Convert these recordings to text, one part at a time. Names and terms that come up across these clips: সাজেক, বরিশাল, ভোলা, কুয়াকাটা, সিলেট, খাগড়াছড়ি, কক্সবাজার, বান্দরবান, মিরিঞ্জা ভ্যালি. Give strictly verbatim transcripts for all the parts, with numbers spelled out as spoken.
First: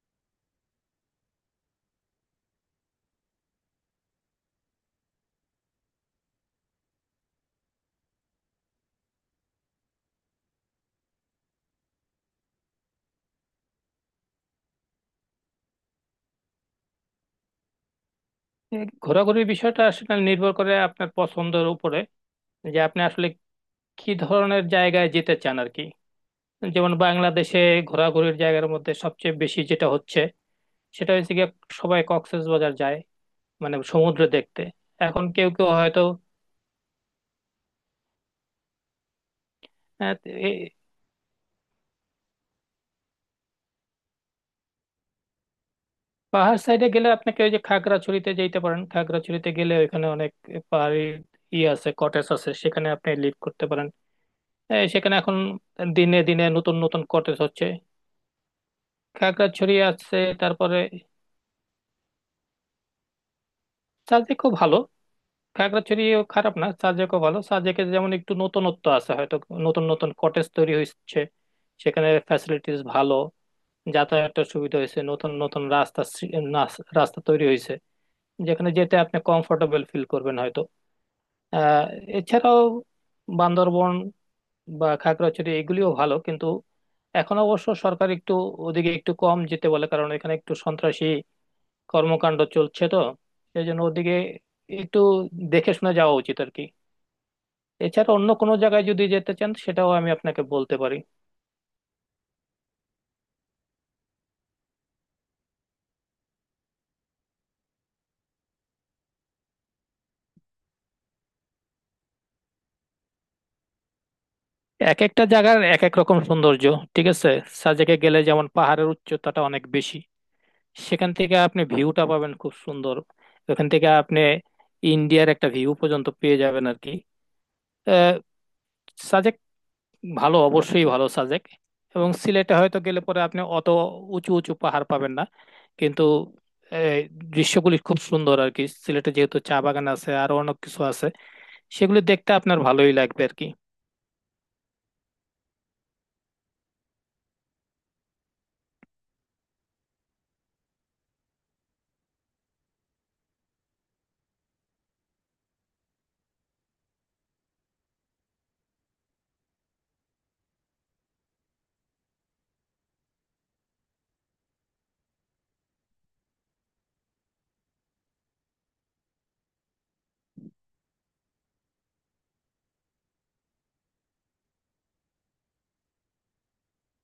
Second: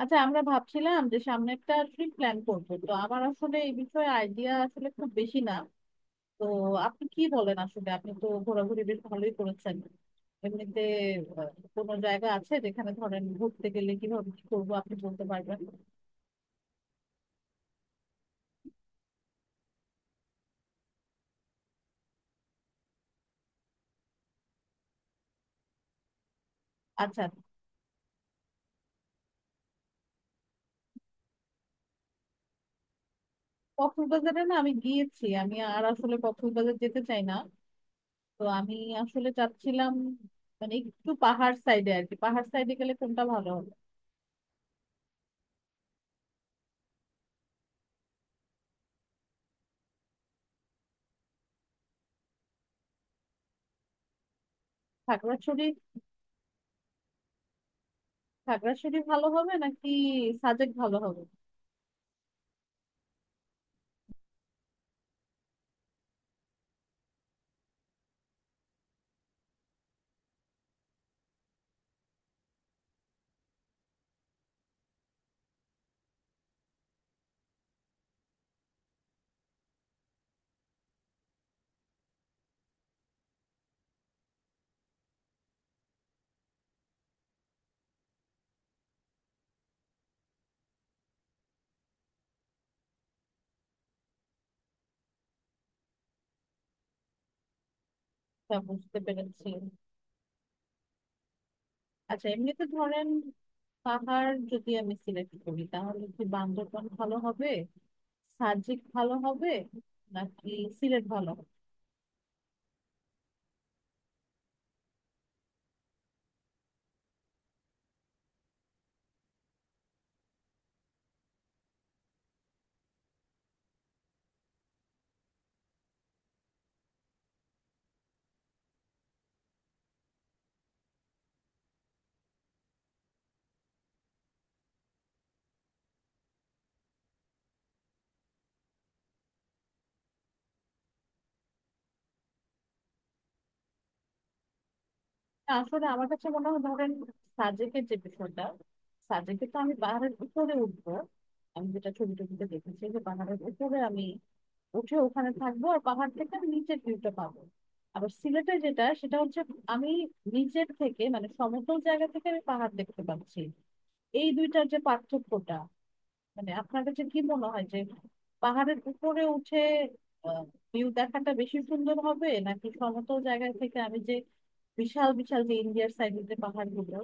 আচ্ছা, আমরা ভাবছিলাম যে সামনে একটা ট্রিপ প্ল্যান করবো। তো আমার আসলে এই বিষয়ে আইডিয়া আসলে খুব বেশি না। তো আপনি কি বলেন, আসলে আপনি তো ঘোরাঘুরি বেশ ভালোই করেছেন এমনিতে। আহ, কোনো জায়গা আছে যেখানে ধরেন ঘুরতে গেলে কিভাবে কি করবো আপনি বলতে পারবেন? এই ঘোরাঘুরির বিষয়টা আসলে নির্ভর করে আপনার পছন্দের উপরে যে আপনি আসলে কি ধরনের জায়গায় যেতে চান আর কি। যেমন আচ্ছা, বাংলাদেশে ঘোরাঘুরির জায়গার মধ্যে সবচেয়ে বেশি যেটা হচ্ছে সেটা হচ্ছে গিয়ে সবাই কক্সবাজার যায়, মানে সমুদ্র কক্সবাজারে না দেখতে। আমি গিয়েছি, এখন কেউ আমি কেউ আর হয়তো আসলে কক্সবাজার যেতে চাই না। তো আমি আসলে চাচ্ছিলাম আহ, এই মানে একটু পাহাড় সাইডে আর কি। পাহাড় সাইডে গেলে কোনটা ভালো হবে? পাহাড় সাইডে গেলে আপনাকে ওই যে খাগড়াছড়িতে যেতে পারেন। খাগড়াছড়িতে গেলে ওইখানে অনেক পাহাড়ি ই আছে, কটেজ আছে, সেখানে আপনি লিড করতে পারেন। এই সেখানে এখন খাগড়াছড়ি? দিনে দিনে নতুন নতুন কটেজ হচ্ছে। খাগড়াছড়ি ভালো হবে খাগড়াছড়ি নাকি আছে, সাজেক তারপরে ভালো হবে? সাজেক খুব ভালো। খাগড়াছড়িও খারাপ না, সাজেকও ভালো। সাজেকে যেমন একটু নতুনত্ব আছে, হয়তো নতুন নতুন কটেজ তৈরি হচ্ছে, সেখানে ফ্যাসিলিটিস ভালো, যাতায়াতের সুবিধা হয়েছে, নতুন নতুন রাস্তা সৃ- নাস- রাস্তা তৈরি হয়েছে যেখানে যেতে আপনি কমফোর্টেবল ফিল করবেন হয়তো। আহ এছাড়াও বান্দরবন বা খাগড়াছড়ি এগুলিও ভালো, কিন্তু এখন অবশ্য সরকার একটু ওদিকে একটু কম যেতে বলে, কারণ এখানে একটু সন্ত্রাসী কর্মকাণ্ড চলছে, তো সেই জন্য ওদিকে একটু দেখে শুনে যাওয়া উচিত আর কি। এছাড়া অন্য কোনো হ্যাঁ, জায়গায় বুঝতে যদি যেতে পেরেছি। চান সেটাও আমি আপনাকে বলতে পারি। আচ্ছা, এমনিতে ধরেন পাহাড় যদি আমি সিলেক্ট করি তাহলে কি বান্দরবান ভালো হবে, সাজেক ভালো হবে, নাকি সিলেট ভালো হবে? এক একটা জায়গার এক এক রকম সৌন্দর্য, ঠিক আছে। সাজেকে গেলে যেমন পাহাড়ের উচ্চতাটা অনেক বেশি, সেখান থেকে আপনি ভিউটা পাবেন খুব সুন্দর। ওখান থেকে আপনি ইন্ডিয়ার একটা ভিউ পর্যন্ত পেয়ে যাবেন আর কি। ভালো, অবশ্যই ভালো সাজেক। এবং সিলেটে হয়তো গেলে পরে আপনি অত উঁচু উঁচু পাহাড় পাবেন না, কিন্তু এই, দৃশ্যগুলি খুব সুন্দর আর কি। সিলেটে যেহেতু চা বাগান আছে, আরো অনেক কিছু আছে, সেগুলি দেখতে আপনার ভালোই লাগবে আর কি। না, আসলে আমার কাছে মনে হয় ধরেন, সাজেকের যে বিষয়টা, সাজেকে তো আমি পাহাড়ের উপরে উঠবো। আমি যেটা ছবি টবিতে দেখেছি যে পাহাড়ের উপরে আমি উঠে ওখানে থাকবো আর পাহাড় থেকে আমি নিচের ভিউটা পাবো। আবার সিলেটে যেটা, সেটা হচ্ছে আমি নিচের থেকে মানে সমতল জায়গা থেকে আমি পাহাড় দেখতে পাচ্ছি। এই দুইটার যে পার্থক্যটা, মানে আপনার কাছে কি মনে হয় যে পাহাড়ের উপরে উঠে ভিউ দেখাটা বেশি সুন্দর হবে, নাকি সমতল জায়গা থেকে আমি যে বিশাল বিশাল যে ইন্ডিয়ার সাইডের যে পাহাড়গুলো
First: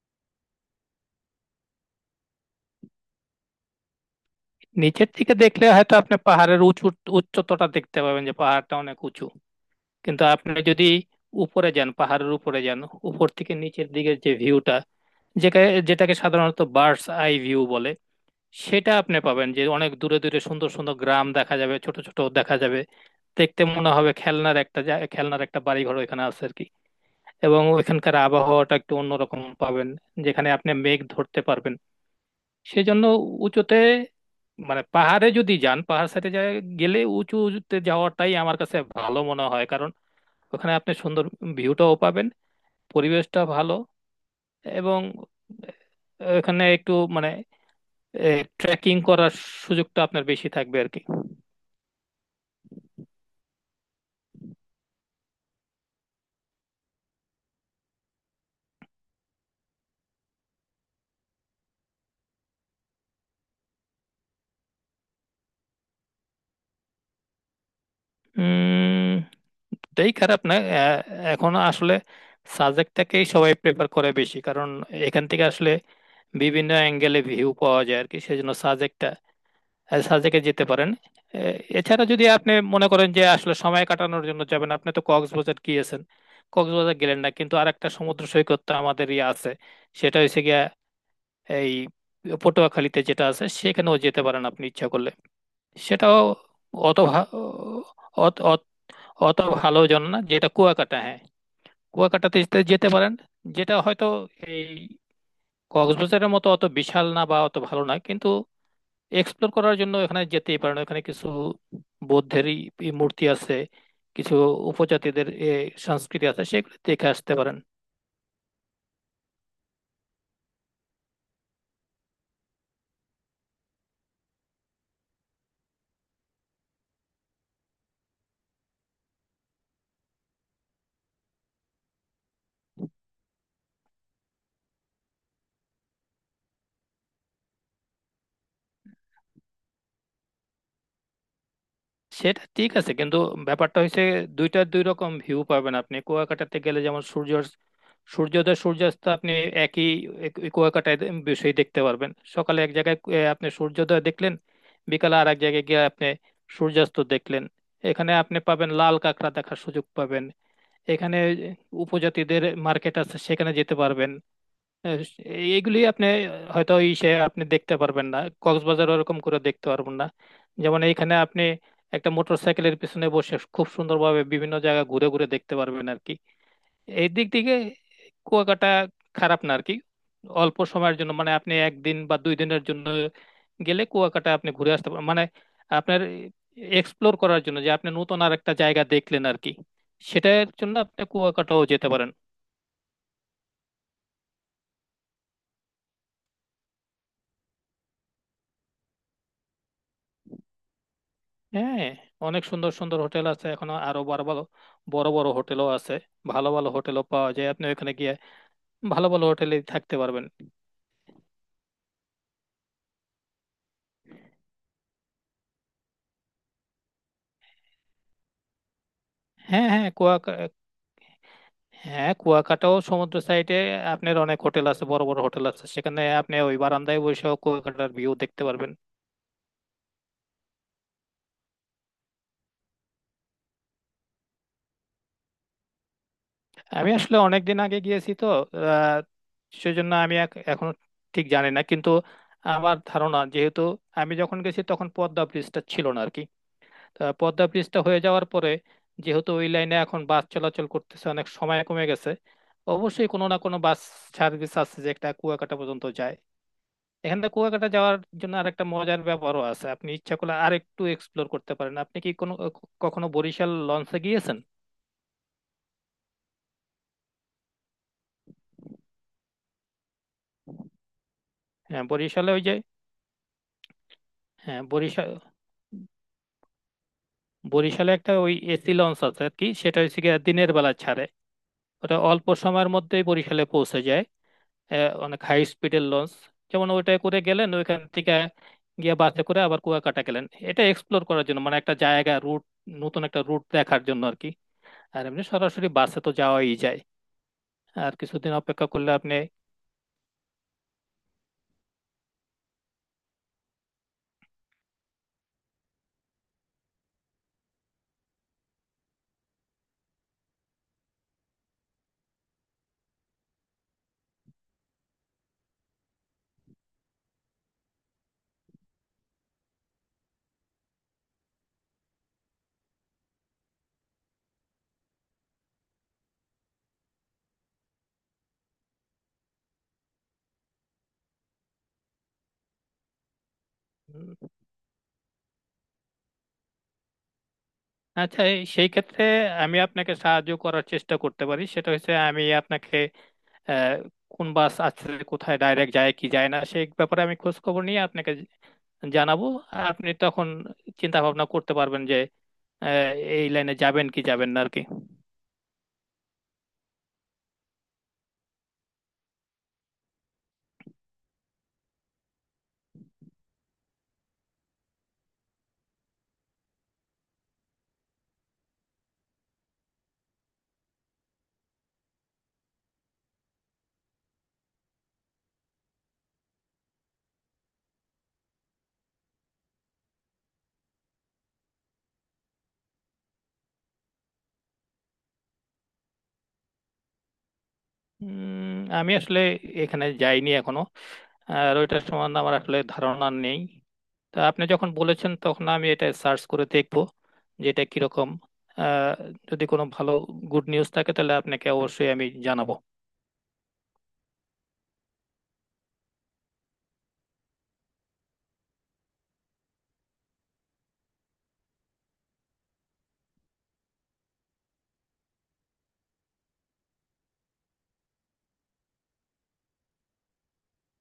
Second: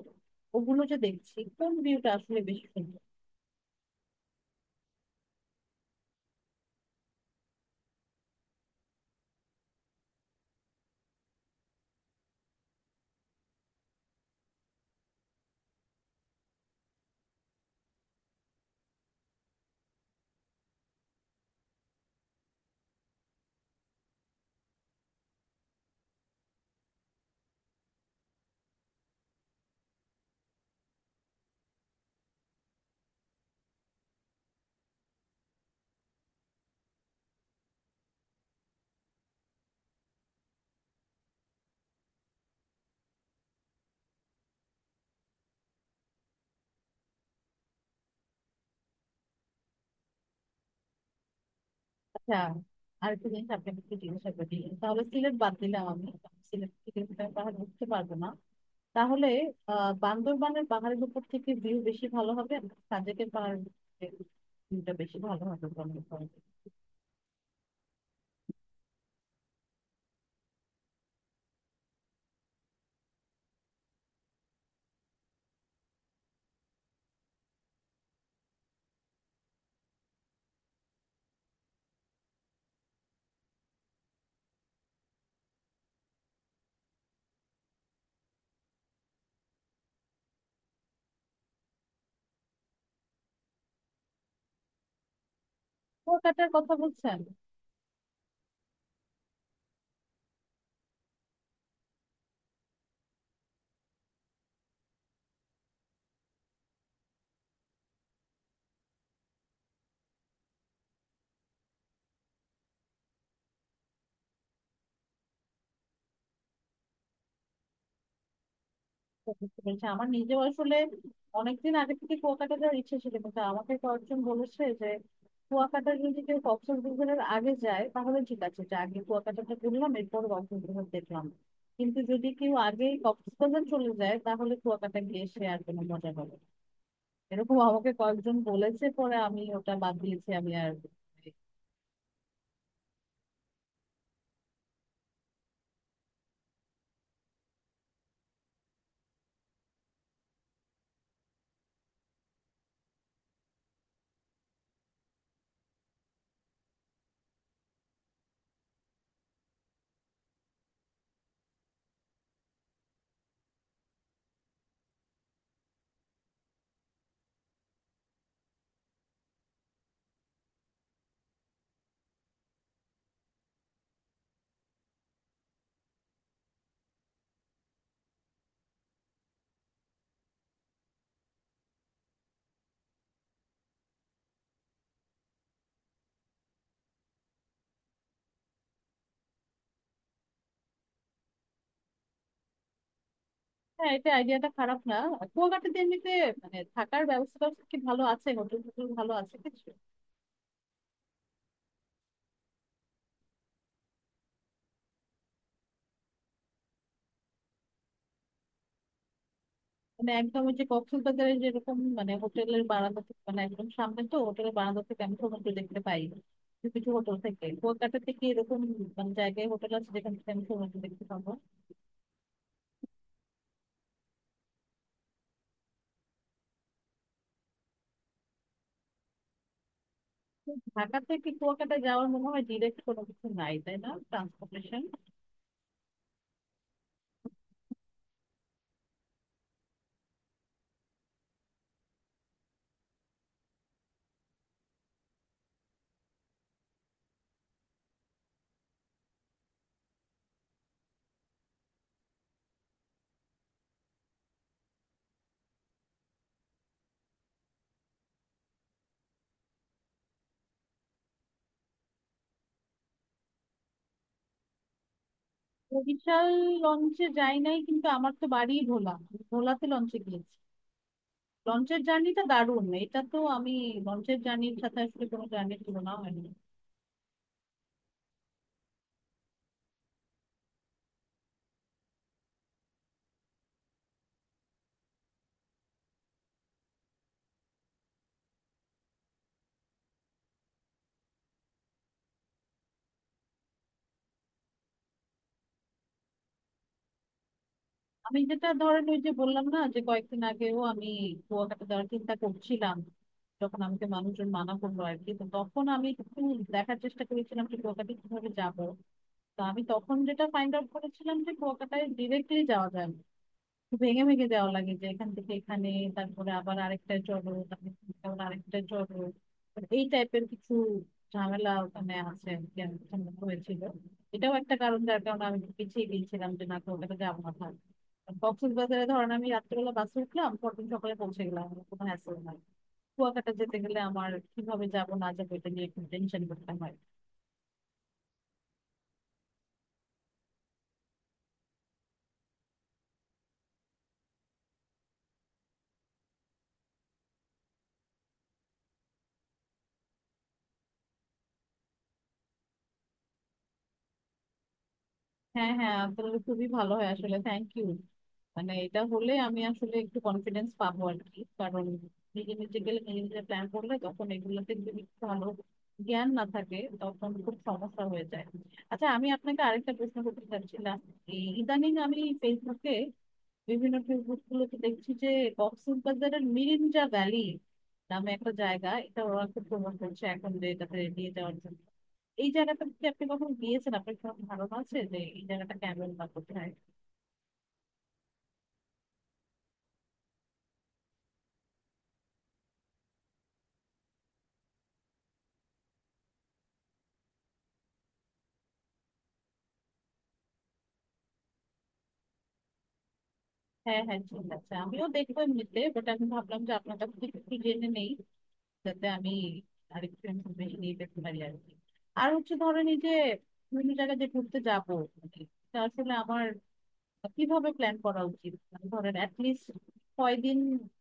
ওগুলো যে দেখছি, কোন ভিউটা আসলে বেশি সুন্দর? নিচের দিকে দেখলে হয়তো আপনি পাহাড়ের উঁচু উচ্চতাটা দেখতে পাবেন যে পাহাড়টা অনেক উঁচু, কিন্তু আপনি যদি উপরে যান, পাহাড়ের উপরে যান, উপর থেকে নিচের দিকের যে ভিউটা, যেটাকে যেটাকে সাধারণত বার্ডস আই ভিউ বলে, সেটা আপনি পাবেন। যে অনেক দূরে দূরে সুন্দর সুন্দর গ্রাম দেখা যাবে, ছোট ছোট দেখা যাবে, দেখতে মনে হবে খেলনার একটা জা- খেলনার একটা বাড়ি ঘর ওইখানে আছে আর কি। এবং ওইখানকার আবহাওয়াটা একটু অন্যরকম পাবেন, যেখানে আপনি মেঘ ধরতে পারবেন। সেজন্য উঁচুতে, মানে পাহাড়ে যদি যান, পাহাড় সাইডে গেলে উঁচুতে যাওয়াটাই আমার কাছে ভালো মনে হয়, কারণ ওখানে আপনি সুন্দর ভিউটাও পাবেন, পরিবেশটা ভালো, এবং এখানে একটু মানে ট্রেকিং করার সুযোগটা আপনার বেশি থাকবে আর কি। আচ্ছা, আরেকটা জিনিস আপনাকে একটু জিজ্ঞাসা করি। তাহলে সিলেট বাদ দিলাম আমি, সিলেট থেকে কোথায় পাহাড় উঠতে পারবো না। তাহলে আহ বান্দরবানের পাহাড়ের উপর থেকে ভিউ বেশি ভালো হবে, সাজেকের পাহাড়ের ভিউটা বেশি ভালো হবে বলে মনে করেন? উম এটাই খারাপ না। এ- এখন আসলে সাবজেক্টটাকেই সবাই প্রেফার করে বেশি, কারণ এখান থেকে আসলে বিভিন্ন অ্যাঙ্গেলে ভিউ পাওয়া যায় আর কি। সেজন্য সাবজেক্টটা সাবজেক্টে যেতে পারেন। এ, এছাড়া যদি আপনি মনে করেন যে আসলে সময় কাটানোর জন্য যাবেন, আপনি তো কক্সবাজার গিয়েছেন, কক্সবাজার গেলেন, না কিন্তু আরেকটা সমুদ্র সৈকত তো আমাদের ইয়ে আছে, সেটা হচ্ছে গিয়া এই পটুয়াখালীতে যেটা আছে, সেখানেও যেতে পারেন আপনি ইচ্ছা করলে। সেটাও কুয়াকাটার কথা অত বলছেন? ভা- অত অত ভালো জন না, যেটা কুয়াকাটা, হ্যাঁ। কুয়াকাটাতে যেতে যেতে পারেন, যেটা হয়তো এই কক্সবাজারের মতো অত বিশাল না বা অত ভালো না, কিন্তু এক্সপ্লোর করার জন্য এখানে যেতেই পারেন। এখানে কিছু বৌদ্ধেরই ই মূর্তি আছে, কিছু উপজাতিদের এ, সংস্কৃতি আছে, সেগুলো দেখে আসতে পারেন। তো বুঝতে পেরেছি। আমার নিজেও আসলে অনেকদিন আগে থেকে কুয়াকাটা যাওয়ার ইচ্ছে ছিল, কিন্তু আমাকে কয়েকজন বলেছে যে কুয়াকাটা যদি কেউ কক্সবাজারের আগে যায় তাহলে ঠিক আছে, যে আগে কুয়াকাটাটা ঘুরলাম এরপর কক্সবাজার দেখলাম। কিন্তু যদি কেউ আগে কক্সবাজার চলে যায় তাহলে কুয়াকাটা গিয়ে সে আর কোনো মজা পাবে না। এরকম আমাকে কয়েকজন বলেছে, পরে আমি ওটা বাদ দিয়েছি আমি আর। সেটা ঠিক আছে, কিন্তু ব্যাপারটা হচ্ছে দুইটার দুই রকম ভিউ পাবেন আপনি। কুয়াকাটাতে গেলে যেমন সূর্য সূর্যোদয় সূর্যাস্ত আপনি একই এক- ওই কুয়াকাটায় দে- বিষয় দেখতে পারবেন। সকালে এক জায়গায় এ, আপনি সূর্যোদয় দেখলেন, বিকালে আর এক জায়গায় গিয়ে আপনি সূর্যাস্ত দেখলেন। এখানে আপনি পাবেন, লাল কাঁকড়া দেখার সুযোগ পাবেন। এখানে উপজাতিদের মার্কেট আছে, সেখানে যেতে পারবেন। আহ, এইগুলি আপনি হয়তো ইসে আপনি দেখতে পারবেন না, কক্সবাজার ওরকম করে দেখতে পারবেন না। যেমন এইখানে আপনি একটা মোটর সাইকেলের পিছনে বসে খুব সুন্দরভাবে বিভিন্ন জায়গা ঘুরে ঘুরে দেখতে পারবেন আর কি। এই দিক থেকে কুয়াকাটা খারাপ না আর কি। অল্প সময়ের জন্য মানে আপনি একদিন বা দুই দিনের জন্য গেলে কুয়াকাটা আপনি ঘুরে আসতে পারবেন, মানে আপনার এক্সপ্লোর করার জন্য যে আপনি নতুন আর একটা জায়গা দেখলেন আর কি, সেটার জন্য আপনি কুয়াকাটাও যেতে পারেন। হ্যাঁ, এটা আইডিয়াটা খারাপ না। কুয়াকাটাতে এমনিতে মানে থাকার ব্যবস্থা কি ভালো আছে, হোটেল টোটেল ভালো আছে কিছু? হ্যাঁ, অনেক সুন্দর সুন্দর হোটেল আছে এখন, আরো বড় ভালো বড় বড় হোটেলও আছে, ভালো ভালো হোটেলও পাওয়া যায়। আপনি ওখানে গিয়ে ভালো ভালো হোটেলে থাকতে মানে পারবেন। একদম ওই যে কক্সবাজারে যেরকম, মানে হোটেলের বারান্দা থেকে, মানে একদম সামনে তো হোটেলের বারান্দা থেকে আমি সমুদ্র দেখতে পাই, কিছু কিছু হোটেল থেকে। কুয়াকাটাতে কি এরকম মানে জায়গায় হ্যাঁ হোটেল হ্যাঁ আছে যেখান থেকে কুয়াকা আমি সমুদ্র দেখতে পাবো? হ্যাঁ, কুয়াকাটাও সমুদ্র সাইডে আপনার অনেক হোটেল আছে, বড় বড় হোটেল আছে, সেখানে আপনি ওই বারান্দায় বসেও কুয়াকাটার ভিউ দেখতে পারবেন। ঢাকা থেকে কুয়াকাটা যাওয়ার মনে হয় ডিরেক্ট কোনো কিছু নাই, তাই না, ট্রান্সপোর্টেশন? আমি আসলে অনেক দিন আগে গিয়েছি তো, আহ সেজন্য আমি এখ- এখনো ঠিক জানি না, কিন্তু আমার ধারণা, যেহেতু আমি যখন গেছি তখন পদ্মা ব্রিজটা ছিল না আর কি, তা পদ্মা ব্রিজটা হয়ে যাওয়ার পরে যেহেতু ওই লাইনে এখন বাস চলাচল করতেছে, অনেক সময় কমে গেছে, অবশ্যই কোনো না কোনো বাস সার্ভিস আছে যে একটা কুয়াকাটা পর্যন্ত যায়। এখান থেকে কুয়াকাটা যাওয়ার জন্য আরেকটা মজার ব্যাপারও আছে, আপনি ইচ্ছা করলে আরেকটু এক্সপ্লোর করতে পারেন। আপনি কি কোনো কখনো বরিশাল লঞ্চে গিয়েছেন? বরিশাল লঞ্চে যাই নাই, কিন্তু আমার তো বাড়ি ভোলা, আমি ভোলাতে লঞ্চে গিয়েছি। লঞ্চের হ্যাঁ জার্নিটা বরিশালে ওই যে দারুণ, এটা তো আমি, লঞ্চের জার্নির হ্যাঁ সাথে আসলে বরিশাল কোনো জার্নির তুলনা হয় না। বরিশালে একটা ওই এসি লঞ্চ আছে আর কি, সেটা হচ্ছে গিয়ে দিনের বেলা ছাড়ে, ওটা অল্প সময়ের মধ্যেই বরিশালে পৌঁছে যায়। আহ, অনেক হাই স্পিডের লঞ্চ। যেমন ওইটা করে গেলেন, ওইখান থেকে গিয়ে বাসে করে আবার কুয়াকাটা গেলেন, এটা এক্সপ্লোর করার জন্য, মানে একটা জায়গা রুট, নতুন একটা রুট দেখার জন্য আর কি। আর এমনি সরাসরি বাসে তো যাওয়াই যায়। আর আমি কিছুদিন যেটা অপেক্ষা ধরেন, করলে ওই যে আপনি বললাম না যে কয়েকদিন আগেও আমি কুয়াকাটা যাওয়ার চিন্তা করছিলাম, যখন আমাকে মানুষজন মানা করলো আর কি, তো তখন আমি একটু দেখার চেষ্টা করেছিলাম যে কুয়াকাটা কিভাবে যাবো। তা আমি তখন যেটা ফাইন্ড আউট করেছিলাম যে কুয়াকাটায় ডিরেক্টলি যাওয়া যায় না, ভেঙে ভেঙে দেওয়া লাগে যে এখান থেকে এখানে, তারপরে আবার আরেকটা চলো, তারপরে এখান থেকে আবার আরেকটা চলো। তো এই টাইপের কিছু ঝামেলা ওখানে আছে আর কি, আমার সঙ্গে হয়েছিল। এটাও একটা কারণ যার কারণে আমি একটু পিছিয়ে গিয়েছিলাম যে না, তো ওটাতে যাবো না, থাক। কক্সবাজারে ধরেন আমি রাত্রেবেলা বাসে উঠলাম, পরদিন সকালে পৌঁছে গেলাম, আমার কোনো হ্যাসেল নাই। কুয়াকাটা যেতে গেলে আমার উম, কিভাবে যাবো না যাবো, এটা নিয়ে একটু টেনশন করতে হয়। আচ্ছা এই- সেই ক্ষেত্রে আমি আপনাকে সাহায্য করার চেষ্টা করতে পারি। সেটা হচ্ছে আমি আপনাকে আহ, কোন বাস আছে, কোথায় ডাইরেক্ট যায় কি যায় না, সেই ব্যাপারে আমি খোঁজ খবর নিয়ে আপনাকে জানাবো। আর আপনি তখন চিন্তা ভাবনা করতে পারবেন যে আহ, এই লাইনে যাবেন কি যাবেন না আর কি। হ্যাঁ হ্যাঁ, তাহলে খুবই ভালো হয় আসলে, থ্যাংক ইউ। মানে এটা হলে আমি আসলে একটু কনফিডেন্স পাবো আর কি, কারণ নিজে নিজে গেলে, নিজে নিজে প্ল্যান করলে তখন এগুলোতে যদি একটু ভালো জ্ঞান না থাকে তখন খুব সমস্যা হয়ে যায়। আচ্ছা, আমি আপনাকে আরেকটা প্রশ্ন করতে চাচ্ছিলাম। এই ইদানিং আমি ফেসবুকে, বিভিন্ন ফেসবুক গুলোতে দেখছি যে কক্সবাজারের মিরিঞ্জা ভ্যালি নামে একটা জায়গা, এটা ওরা খুব প্রমোট করছে এখন, যে এটাতে নিয়ে যাওয়ার জন্য। এই জায়গাটা কি আপনি কখনো গিয়েছেন? আপনার কোনো ধারণা আছে যে এই জায়গাটা কেমন বা কোথায়? উম, আমি আসলে এখানে যাইনি এখনো, আর ওইটার সম্বন্ধে আমার আসলে ধারণা নেই। তা আপনি যখন বলেছেন তখন আমি এটা সার্চ করে দেখবো যে এটা কিরকম। আহ, যদি কোনো ভালো গুড নিউজ থাকে তাহলে আপনাকে অবশ্যই আমি জানাবো। হ্যাঁ হ্যাঁ, ঠিক আছে, আমিও দেখবো এমনিতে, বাট আমি ভাবলাম যে আপনার কাছ থেকে একটু জেনে নেই, যাতে আমি আরেকটু ইনফরমেশন নিয়ে পেতে পারি আর কি। আর হচ্ছে ধরেন, এই যে বিভিন্ন জায়গায় যে ঘুরতে যাবো, মানে এটা আসলে আমার কিভাবে প্ল্যান করা উচিত, মানে ধরেন অ্যাটলিস্ট কয়দিন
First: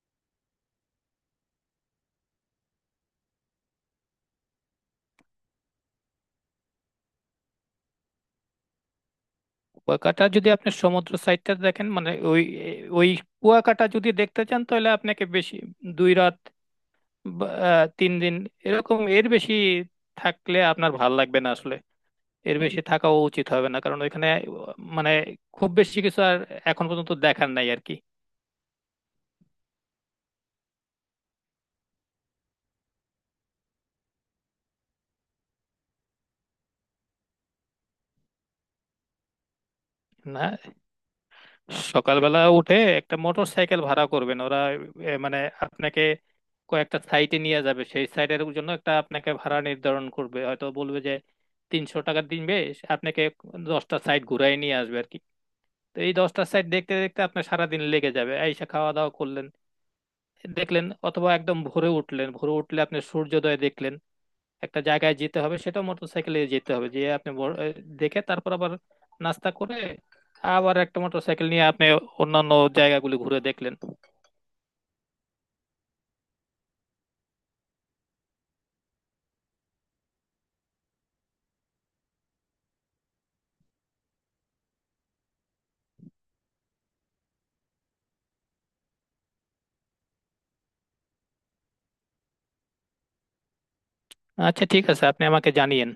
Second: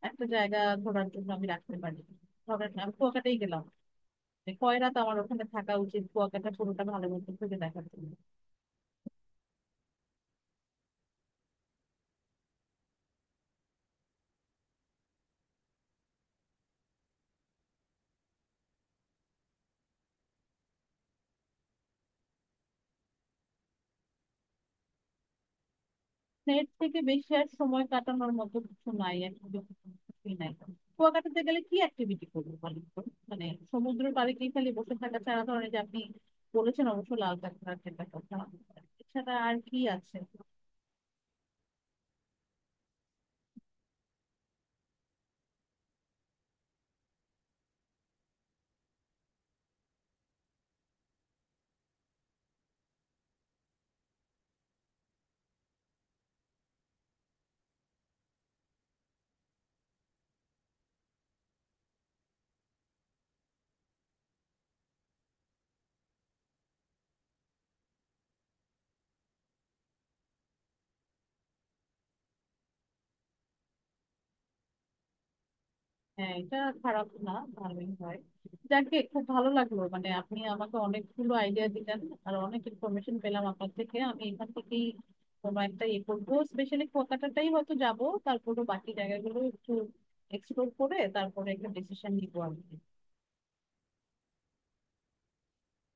একটা জায়গা ঘোরার জন্য আমি রাখতে পারি? ধরেন আমি কুয়াকাটাই গেলাম, যে কয় রাত আমার ওখানে থাকা উচিত কুয়াকাটা পুরোটা ভালো মতো ঘুরে দেখার জন্য? কুয়াকাটা যদি আপনি সমুদ্র সাইডটা দেখেন, মানে ওই ওই কুয়াকাটা যদি দেখতে চান, তাহলে আপনাকে বেশি দুই রাত বা, আহ, তিন দিন, এরকম, এর বেশি থাকলে আপনার ভাল লাগবে না আসলে। এর বেশি থাকাও উচিত হবে না, কারণ ওইখানে মানে খুব বেশি কিছু আর এর এখন থেকে পর্যন্ত বেশি আর দেখার নাই আর সময় কি। কাটানোর মতো কিছু নাই activity? কিছুই নাই? কুয়াকাটাতে গেলে কি অ্যাক্টিভিটি করবো বলেন তো? মানে সমুদ্রের পাড়ে কি খালি বসে থাকা ছাড়া, ধরেন এই যে আপনি বলেছেন অবশ্য লাল কাঁকড়া খেতে কথা, এছাড়া আর কি আছে? না, সকালবেলা উঠে একটা মোটর সাইকেল ভাড়া করবেন, ওরা এ, মানে আপনাকে কয়েকটা সাইটে নিয়ে যাবে, সেই সাইটের জন্য একটা আপনাকে ভাড়া নির্ধারণ করবে, হয়তো বলবে যে তিনশো টাকা দিনবে, আপনাকে দশটা সাইট ঘুরাই নিয়ে আসবে আর কি। তো এই দশটা সাইট দেখতে দেখতে আপনার সারাদিন লেগে যাবে। আইসা খাওয়া দাওয়া করলেন, দেখলেন, অথবা একদম ভোরে উঠলেন, ভোরে উঠলে আপনি সূর্যোদয় দেখলেন, একটা জায়গায় যেতে হবে, সেটাও মোটরসাইকেলে যেতে হবে যে আপনি বড়- এ, দেখে, তারপর আবার নাস্তা করে আবার একটা মোটরসাইকেল নিয়ে আপনি অন্যান্য জায়গাগুলি ঘুরে দেখলেন। হ্যাঁ, এটা খারাপ না, ভালোই হয়। যাকে খুব ভালো লাগলো, মানে আপনি আমাকে অনেকগুলো আইডিয়া দিলেন আর অনেক ইনফরমেশন পেলাম আপনার থেকে। আমি এখান থেকেই কোনো একটা ইয়ে করবো, স্পেশালি কুয়াকাটাটাই হয়তো যাব। তারপরে বাকি জায়গাগুলো একটু এক্সপ্লোর করে তারপরে একটা ডিসিশন নিবো আমি। আচ্ছা, ঠিক আছে, আপনি আমাকে জানিয়েন।